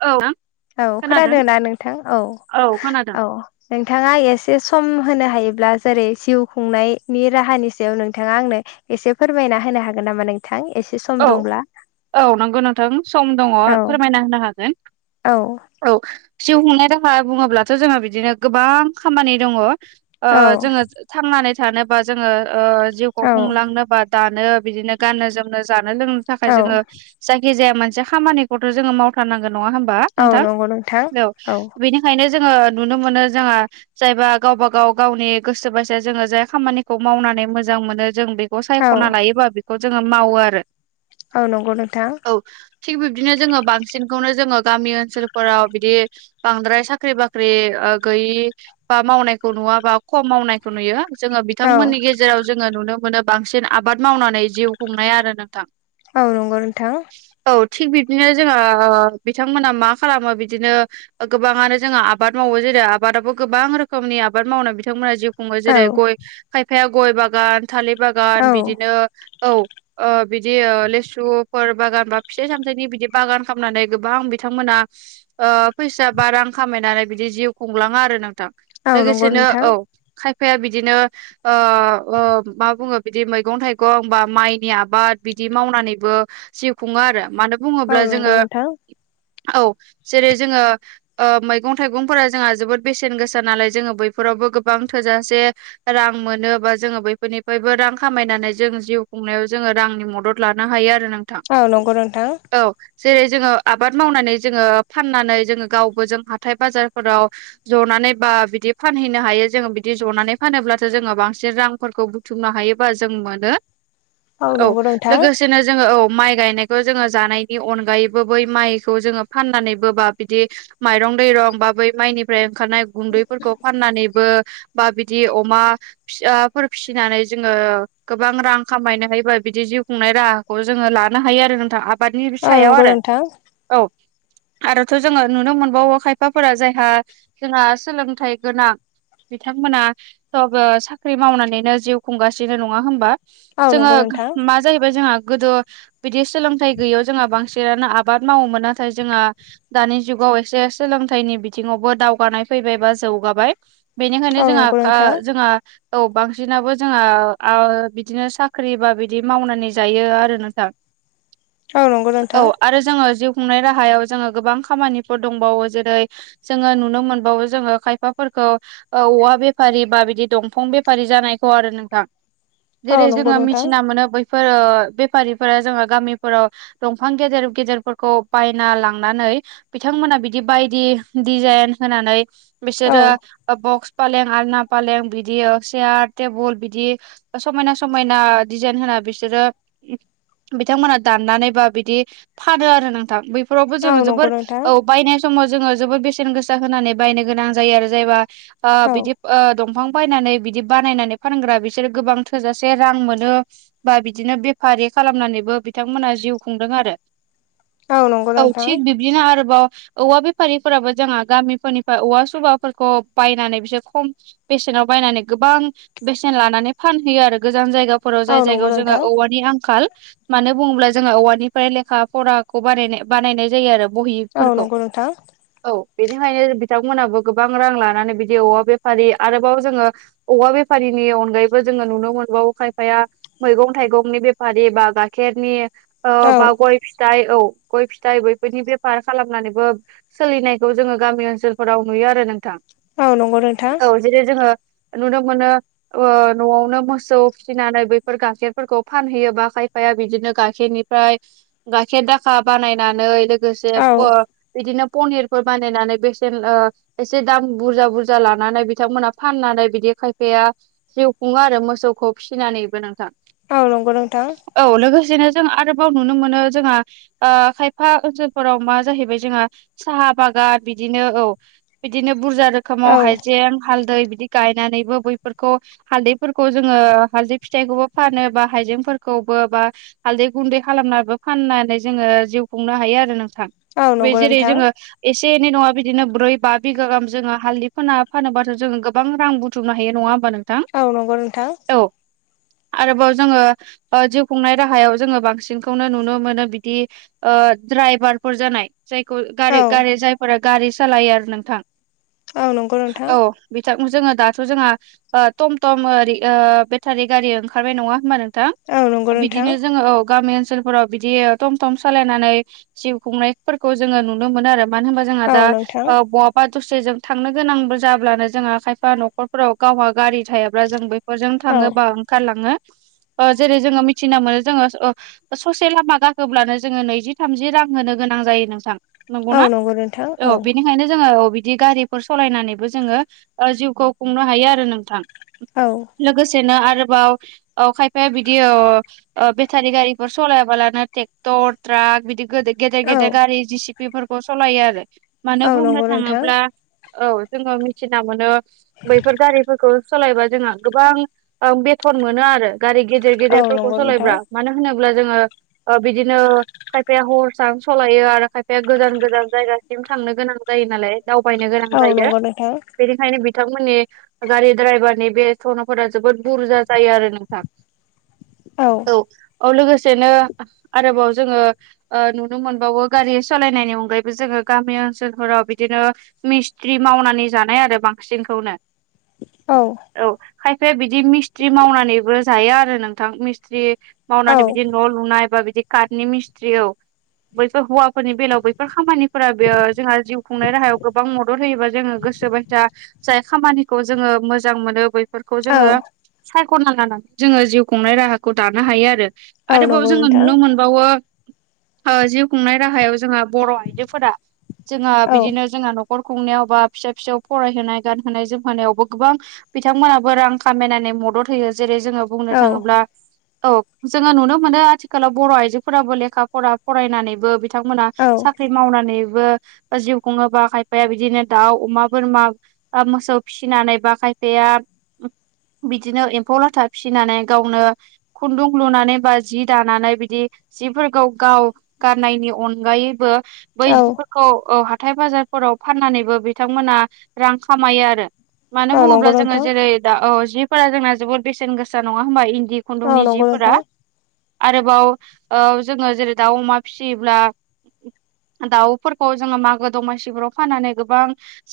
औ [unintelligible] औ खोनादों ना नोंथां औ औ नोंथाङा एसे सम होनो हायोब्ला जेरै जिउ खुंनायनि राहानि सायाव नोंथाङा आंनो एसे फोरमायना होनो हागोन नामा नों थां एसे सम औ दंब्ला औ नंगौ नोंथां सम दङ औ फोरमायना होनो हागोन औ औ जिउ खुंनाय राहा बुङोब्लाथ' जोंहा बिदिनो गोबां खामानि दङ ओ औ जोङो थांनानै थानोबा जोङो ओ जिउखौ औ खुंलांनोबा दानो बिदिनो गाननो जोमनो जानो लोंनो थाखाय औ जोङो जायखिजाया मोनसे खामानिखौथ' जोङो मावथारनांगोन नङा होमबा औ नोंथां नंगौ नोंथां औ बेनि खायनो जोङो नुनो मोनो जोंहा जायबा गावबा गाव गावनि गोसो बायसा जोङो जाय खामानिखौ मावनानै मोजां मोनो जों बे खौ औ सायख'ना लायोबा बेखौ जोङो मावो आरो आ नंगौ नोंथा औ थिग बिब्दिनो जोङो बांसिनखौनो जोङो गामि ओनसोलफोराव बिदि बांद्राय साख्रि बाख्रि गैयि बा मावनायखौ नुवाबा खम मावनाय नुयो जोङो औ बिथांमोननि गेजेराव जोङो नुनो मोनो बांसिन आबाद मावनानै जिउ खुंनाय आरो नों थां औ नंगौ नोंथां औ थिग बिदिनो जोंहा बिथांमोना मा खालामो बिदिनो गोबाङानो जोङो आबाद मावो जेरै आबादावबो गोबां रोखोमनि आबाद मावनानै बिथांमोना जिउ खुङो औ जेरै गय खायफाया गय बागान थालिर औ बागान बिदिनो औ ओ बिदि लेसुफोर बागान बा फिथाइ सामथाइनि बिदि बागान खालामनानै गोबां बिथांमोना फैसा बा रां खामायनानै बिदि जिउ खुंलाङा आरो नोंथां औ नंगौ लोगोसेनो नोंथां औ खायफाया बिदिनो ओ ओ मा बुङो बिदि मैगं थाइगं होनबा माइनि आबाद बिदि मावनानैबो जिउ खुङो आरो मानो औ बुङोब्ला नंगौ जोङो नोंथां औ जेरै जोङो ओ मैगं थाइगंफोरा जोंहा जोबोद बेसेन गोसा नालाय जोङो बैफोरावबो गोबां थोजासे रां मोनो बा जोङो बैफोरनिफ्रायबो रां खामायनानै जों जिउ खुंनायाव जोङो रांनि मदद लानो हायो आरो नोंथां औ नंगौ नोंथां औ जेरै जोङो आबाद मावनानै जोङो फाननानै जोङो गावबो जों हाथाय बाजारफोराव जनानै बा बिदि फानहैनो हायो जोङो बिदि जनानै फानोब्लाथो जोङो बांसिन रांफोरखौ बुथुमनो हायोबा जों मोनो औ नंगौ नोंथां बिदिनो जोङो औ माइ गायनायखौ जोङो जानायनि अनगायैबो बै माइखौ जोङो फाननानैबो बा बिदि माइरं दैरं बा बै माइनिफ्राय ओंखारनाय गुन्दैफोरखौ फाननानैबो बा बिदि अमा फिसाफोर फिसिनानै जोङो गोबां रां खामायनो हायोबा बिदि जिउ खुंनाय राहाखौ जोङो लानो हायो आरो नोंथां आबादनि औ नंगौ सायाव आरो नोंथां औ आरोथ' जोङो नुनो मोनबावो खायफाफोरा जायहा जोंहा सोलोंथाइ गोनां बिथांमोना बो साख्रि मावनानैनो जिउ खुंगासिनो नङा होमबा औ जोङो नंगौ नोंथां मा जाहैबाय जोंहा गोदो बिदि सोलोंथाइ गैयियाव जोंहा बांसिनानो आबाद मावोमोन नाथाय जोंहा दानि जुगाव एसे सोलोंथाइनि बिथिङावबो दावगानाय फैबाय बा जौगाबाय बेनिखायनो औ जोंहा नंगौ नोंथां जोंहा औ बांसिनाबो जोंहा बिदिनो साख्रि बा बिदि मावनानै औ नंगौ [unintelligible] औ नोंथां जोङो जिउ खुंनाय राहायाव जोङो गोबां खामानिफोर दंबावो जेरै जोङो नुनो मोनबावो जोङो खायफाफोरखौ औवा बेफारि बा बिदि दंफां बेफारि जानायखौ आरो नोंथां जेरै औ नंगौ जोङो नोंथां मिथिना मोनो बैफोर बेफारिफोरा जोङो गामिफोराव दंफां गेदेर गेदेरफोरखौ बायना लांनानै बिथांमोना बिदि बायदि डिजाइन होनानै औ बिसोरो बक्स फालें आलना फालें बिदि सेयार टेबोल बिदि समायना समायना डिजाइन होना बिदिनो बिथांमोना दाननानैबा बिदि फानो आरो नोंथां बे फोरावबो औ जोङो नंगौ जोबोर नोंथां औ बायनाय समाव जोङो जोबोर बेसेन गोसा होनानै बायनो गोनां जायो आरो जायबा औ बिदि दंफां बायनानै बिदि बानायनानै फानग्रा बिसोरो गोबां थोजासे रां मोनो बा बिदिनो बेफारि खालामनानैबो बिथांमोनहा जिउ खुंदों आरो नंगौ औ नोंथां थिग बिबदिनो आरोबाव औवा बेफारिफोराबो जोंहा गामिफोरनिफ्राय औवा सुबाफोरखौ बायनानै बिसोर खम बेसेनाव बायनानै गोबां बेसेन लानानै फानहैयो आरो गोजान जायगाफोराव औ जाय नंगौ जायगायाव जोंङो नोंथां औवानि आंखाल मानो बुङोब्ला जोंहा औवानिफ्राय लेखा फराखौ बानाय बानायनाय जायो आरो औ बहिफोरखौ नंगौ नोंथां औ बेनिखायनो बिथांमोनहाबो गोबां रां लानानै बिदि औवा बेफारि आरोबाव जोङो औवा बेफारिनि अनगायैबो जोङो नुनो मोनबावो खायफाया मैगं थाइगंनि बेफारि बा गाइखेरनि औ बा गय फिथाइ औ गय फिथाइ बैफोरनि बेफार खालामनानैबो सोलिनायखौ जोङो गामि ओनसोलफोराव नुयो आरो नोंथां। औ नंगौ नोंथां औ जेरै जोङो नुनो मोनो न'आवनो मोसौ फिसिनानै फोर गाइखेरफोरखौ फानहैयोबा खायफाया बिदिनो गाइखेरनिफ्राय गाइखेर दाखा बानायनानै लोगोसे औ बिदिनो पनिर बानायनानै बेसेन एसे दाम बुरजा बुरजा लानानै बिथांमोना फाननानै बिदि खायफाया जिउ खुङो आरो मोसौखौ फिसिनानैबो नोंथां औ नंगौ नोंथां औ लोगोसेनो जों आरोबाव नुनो मोनो जोंहा खायफा ओनसोलफोराव मा जाहैबाय जोंहा साहा बागान बिदिनो औ बिदिनो बुरजा रोखोमाव औ हाइजें हालदै बिदि गायनानैबो बैफोरखौ हालदैफोरखौ जोङो हालदै फिथाइखौबो फानो बा हाइजेंफोरखौबो बा हालदै गुन्दै खालामनाबो फाननानै जोङो जिउ खुंनो हायो आरो नोंथां। औ बे‌ नंगौ जेरै नोंथां जोङो एसे एनै नङा बिदिनो ब्रै बा बिगा गाहाम जोङो हालदै फोना फानोबाथ' जोङो गोबां रां बु थुमनो हायो नङा होमबा नोंथां। औ नंगौ नोंथां। औ आरोबाव जोङो जिउ खुंनाय राहायाव जोङो बांसिनखौनो नुनो मोनो बिदि ओ ड्राइभारफोर जानाय जायखौ गारि औ गारि जायफोरा गारि सालायो आरो नोंथां औ नंगौ नोंथां औ बिथां जोङो दाथ' जोंहा टम टम बेटारि गारि ओं ओंखारबाय नङा होमबा नोंथां औ नंगौ नोंथां बिदिनो जोङो औ गामि ओनसोलफोराव बिदि थम थम सालायनानै जिउ खुंनायफोरखौ जोङो नुनो मोनो आरो मानो होनबा जोंहा औ दा नोंथां बहाबा दसे जों थांनो गोनांबो जाब्लानो जोंहा खायफा न'खर फोराव गावहा गारि थायाब्ला जों बेफोरजों औ थाङो बा ओंखारलाङो ओ जेरै जोङो मिथिना मोनो जोङो ससे लामा गाखोब्लानो जोङो नैजि थामजि रां होनो गोनां जायो नोंसां औ नंगौना नंगौ नोंथां औ बिनि खायनो जोङो बिदि गारिफोर सालायनानैबो जोङो जिउखौ खुंनो हायो आरो नोंथां। औ लोगोसेनो आरोबाव खायफाया बिदि अ बेटारि गारिफोर सलायाबालानो ट्रेक्टर ट्राक बिदि गेदेर औ गेदेर गारि जिसिपिफोरखौ सालायो आरो मानो औ बुंनो नंगौ नोंथां थाङोब्ला औ जोङो मिथिना मोनो बैफोर गारिफोरखौ सालायबा जोंहा गोबां बे थन मोनो आरो गारि गेदेर औ गेदेरफोरखौ नंगौ नोंथां सालायब्ला मानो होनोब्ला जोङो बिदिनो खायफाया हरसानो सालायो आरो खायफाया गोजान गोजान जायगासिम थांनो गोनां जायो नालाय दावबायनो गोनां औ जायो। नंगौ नोंथां बेनिखायनो बिथांमोननि गारि दड्रायभारनि बेथनाफोरा जोबोद बुरजा जायो आरो नोंथां औ औ लोगोसेनो आरोबाव जोङो ओ नुनो मोनबावो गारि सालायनायनि अनगायैबो जोङो गामि ओनसोलफोराव बिदिनो मिस्ट्रि मावनानै जानाय आरो बांसिनखौनो औ औ खायफाया बिदि मिस्थ्रि मावनानैबो जायो आरो नोंथां मिस्थ्रि औ मावनानै बिदि न' लुनाय बा बिदि कार्टनि मिस्ट्रियाव बैफोर हौवाफोरनि बेलायाव बैफोर खामानि फोर बेयो जोंहा जिउ खुंनाय राहायाव गोबां मदद होयोबा जोङो गोसोबाय दा जाय खामानिखौ जोङो मोजां मोनो बैफोरखौ औ जोङो सायखना लानानै जोङो जिउ खुंनाय राहाखौ दानो हायो आरो औ आरोबाव नंगौ जोङो नोंथां नुनो मोन बावो जिउ खुंनाय राहायाव जोंहा बर' आइजोफोरा जोंहा औ बिदिनो जोंहा न'खर खुंनायाव बा फिसा फिसायाव फरायहोनाय गानहोनाय जोमहोनायावबो गोबां बिथांमोनाबो रां खामायनानै मदद होयो जेरै जोङो बुंनो औ थाङोब्ला औ जोङो नुनो मोनो आथिखालाव बर' आइजोफोराबो लेखा फरा फरायनानैबो बि थांमोना सा औ ख्रि मावनानैबो बा जिउ खुङोबा खायफाया बिदिनो दाउ अमा बोरमा बा मोसौ फिसिनानै बा खायफाया बिदिनो एम्फौ लाथा फिसिनानै गावनो खुन्दुं लुनानै बा जि दानानै बिदि जिफोरखौ गाव गाननायनि अनगायैबो बै औ जिफोरखौ हाथाय बाजारफोराव फाननानैबो बिथांमोना रां खामायो आरो मानो औ बुङोब्ला नंगौ जोङो नोंथां जेरै दा औ जिफोरा जोंना जोबद बेसेन गोसा नङा होनबा इन्दि औ खुन्दुंनि नंगौ जिफोरा नोंथां आरोबाव जोङो जेरै दाउ अमा फिसियोब्ला दाउफोरखौ जोङो मागो दमासिफोराव फाननानै गोबां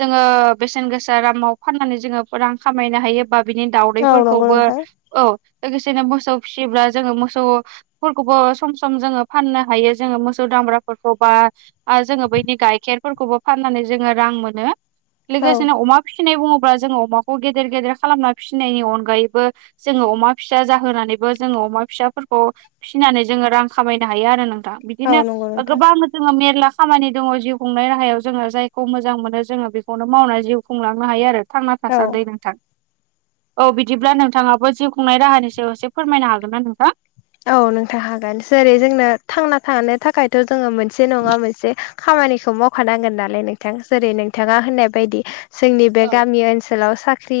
जोङो बेसेन गोसा दामाव फाननानै जोङो रां खामायनो हायो बा बिनि दाउ औ नंगौ दैफोरखौबो नोंथां औ लोगोसेनो मोसौ फिसिब्ला जोङो मोसौ फोरखौबो सम सम जोङो फाननो हायो जोङो मोसौ दामब्राफोरखौ बा जोङो बैनि गाइखेरफोरखौबो फाननानै जोङो रां मोनो औ लोगोसेनो अमा फिसिनाय बुङोब्ला जोङो अमाखौ गेदेर गेदेर खालामना फिसि फिनायनि अनगायैबो जोङो अमा फिसा जाहोनानैबो जोङो अमा फिसाफोरखौ फिसिनानै जोङो रां खामायनो हायो आरो नोंथां औ बिदिनो नंगौ नोंथां गोबां जोङो मेरला खामानि दङ जिउ खुंनाय राहायाव जोङो जायखौ मोजां मोनो जोङो बेखौनो मावनानै जिउ खुंलांनो हायो आरो थांना औ दासान्दि नोंथां औ बिदिब्ला नोंथाङाबो जिउ खुंनाय राहानि सायाव एसे फोरमायनो हागोन ना नोंथां औ नोंथां हागोन जेरै जोंनो थांना थानो थाखायथ जोङो मोनसे नङा मोनसे खामानिखौ मावखानांगोन नालाय नोंथां जेरै नोंथाङा होननाय बायदि जोंनि बे औ गामि ओनसोलाव साख्रि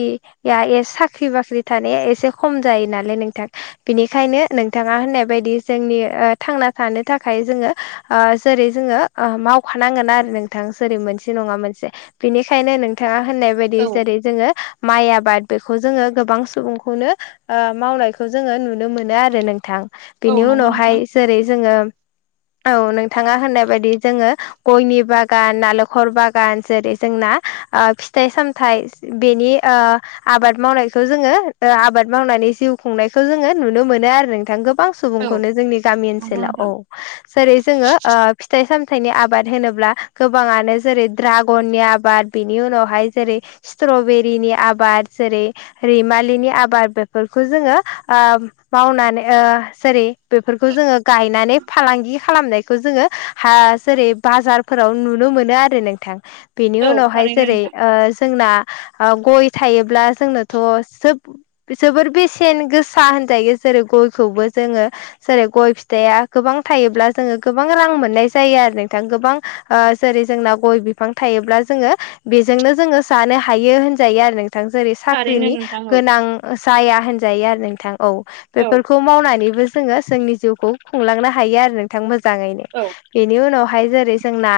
साख्रि बाख्रि थानाया एसे खम जायो नालाय नोंथां बिनिखायनो नोंथाङा होननाय बायदि जोंनि थांना थानो थाखाय जोङो ओ जेरै जोङो मावखानांगोन आरो नोंथां जेरै मोनसे नङा मोनसे बेनिखायनो नोंथाङा होननाय बायदि औ जेरै जोङो माइ आबाद बेखौ जोङो गोबां सुबुंखौनो मावनायखौ जोङो नुनो मोनो आरो आरो नोंथां औ बिनि नंगौ नोंथां उनावहाय जेरै जोङो औ नोंथाङा होननाय बायदि जोङो गयनि बागान नालेंखर बागान जेरै जोंना फिथाइ सामथाइ बेनि आबाद मावनायखौ जोङो आबाद मावनानै जिउ खुंनायखौ जोङो नुनो मोनो आरो नोंथां गोबां औ सुबुंखौनो जोंनि गामि नंगौ ओनसोलाव नोंथां औ जेरै जोङो फिथाइ सामथाइनि आबाद होनोब्ला गोबाङानो जेरै ड्रागननि आबाद बेनि उनावहाय जेरै स्ट्रबेरिनि आबाद जेरै रैमालिनि आबाद बेफोरखौ जोङो मावनानै जेरै बेफोरखौ जोङो गायनानै फालांगि खालामनायखौ जोङो जेरै बाजार फोराव नुनो मोनो आरो नोंथां बेनि औ उनावहाय थारैनो जेरै नोंथां जोंना गय थायोब्ला जोंनोथ' सोब जोबोर बेसेन गोसा होनजायो जेरै गयखौबो जोङो जेरै गय फिथाइया गोबां थायोब्ला जोङो गोबां रां मोननाय जायो आरो नोंथां गोबां जेरै जोंना गय बिफां थायोब्ला जोङो बेजोंनो जोङो जानो हायो होनजायो आरो नोंथां जेरै थारैनो साख्रिनि नोंथां औ गोनां जाया होनजायो आरो नोंथां औ औ फोरखौ मावनानैबो जोङो जोंनि जिउखौ खुंलांनो हायो आरो नों थां मोजाङैनो औ बेनि उनावहाय जेरै जोंना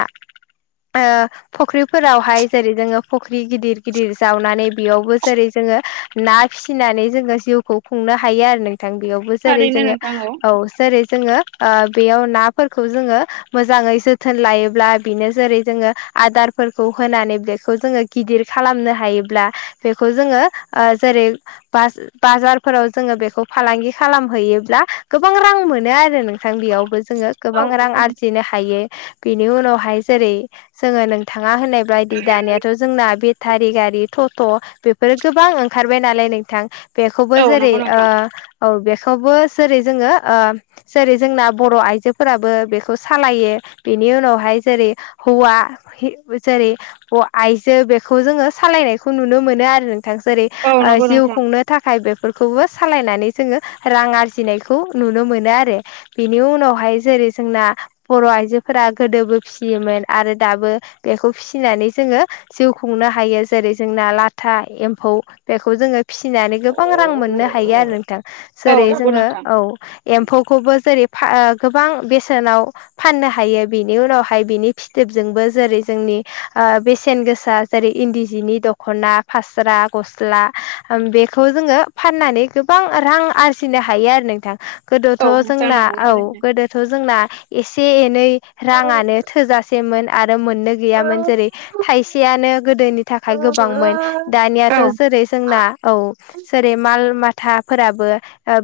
फुख्रिफोरावहाय जेरै जोङो फुख्रि गिदिर गिदिर जावनानै बेयावबो जेरै जोङो ना फिसिनानै जोङो जिउखौ खुंनो हायो आरो नोंथां बेयावबो जेरै थारैनो जोङो नोंथां औ जेरै जोङो बेयाव नाफोरखौ जोङो मोजाङै जोथोन लायोब्ला बिनो जेरै जोङो आदार फोरखौ होनानै बेखौ जोङो गिदिर खालामनो हायोब्ला बेखौ जोङो जेरै बाजारफोराव जोङो बेखौ फालांगि खालामहैयोब्ला गोबां रां मोनो आरो नोंथां बेयावबो जोङो औ गोबां रां नंगौ नोंथां आरजिनो हायो बेनि उनावहाय जेरै जोङो नों थाङा होननाय बायदि दानियाथ' जोंना बेटारि गारि थथ' बे बेफोर गोबां ओंखारबाय नालाय नोंथां बेखौबो औ जेरै नंगौ नोंथां औ बेखौबो जेरै जोङो जेरै जोंना बर' आइजोफोराबो बेखौ सालायो बेनि उनावहाय जेरै हौवा [unintelligible] सारि अ आइजो बेखौ जोङो सालायनायखौ नुनो मोनो आरो नोंथां जेरै औ ओ नंगौ जिउ नोंथां खुंनो थाखाय बेफोरखौबो सालायनानै जोङो रां आरजिनायखौ नुनो मोनो आरो बेनि उनावहाय जेरै जोंना बर' आइजोफोरा गोदोबो फिसियोमोन आरो दाबो बेखौ फिसिनानै जोङो जिउ खुंनो हायो जेरै जोंना लाथा एम्फौ बेखौ जोङो फिसिनानै गोबां रां मोननो हायो आरो नोंथां औ जेरै नंगौ जोङो नोंथां औ एम्फौखौबो जेरै फा गोबां बेसेनाव फाननो हायो बेनि उनावहाय बिनि फिथोबजोंबो जेरै जोंनि आ बेसेन गोसा जेरै इन्दि जिनि दख'ना फास्रा गस्ला बेखौ जोङो फाननानै गोबां रां आरजिनो हायो आरो नोंथां गोदोथ' औ नोंथां जोंना नंगौ औ थारैनो गोदोथ' जोंना एसे एनै राङानो थोजासेमोन आरो मोननो गैयामोन जेरै थाइसेयानो गोदोनि थाखाय गोबांमोन औ दानियाथ' जेरै जोंना औ जेरै माल माथाफोराबो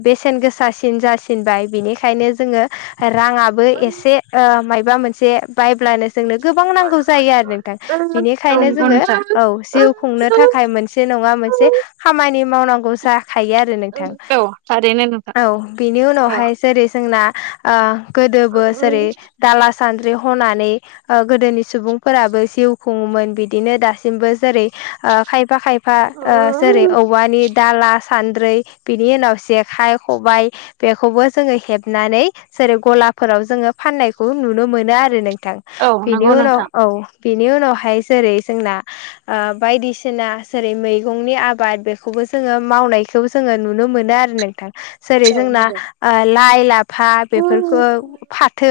बेसेन गोसासिन जासिनबाय बिनिखायनो जोङो राङाबो एसे ओ माबा मोनसे बायब्लानो जोंनो गोबां नांगौ जायो आरो नोंथां औ बिनिखायनो नंगौ जोङो नोंथां औ जिउ खुंनो थाखाय मोनसे नङा मोनसे खामानि मावनांगौ जाखायो आरो नों थां औ थारैनो नोंथां औ बिनि औ उनावहाय जेरै जोंना आ गोदोबो जेरै दाला सान्द्रि हनानै ओ गोदोनि सुबुंफोराबो जिउ खुङोमोन बिदिनो दासिमबो जेरै ओ खायफा खायफा ओ जेरै औवानि दाला सान्द्रै बिनि उनाव जेखाइ खबाइ बेखौबो जोङो हेबनानै जेरै गलाफोराव जोङो फाननायखौ नुनो मोनो आरो नोंथां औ बिनि नंगौ उनाव नोंथां औ बिनि उनावहाय जेरै जोंना आ बायदिसिना जेरै मैगंनि आबाद बेखौबो जोङो मावनायखौ जोङो नुनो मोनो आरो नोंथां जेरै औ जोंना नंगौ लाइ ला फा बेफोरखौ फाथो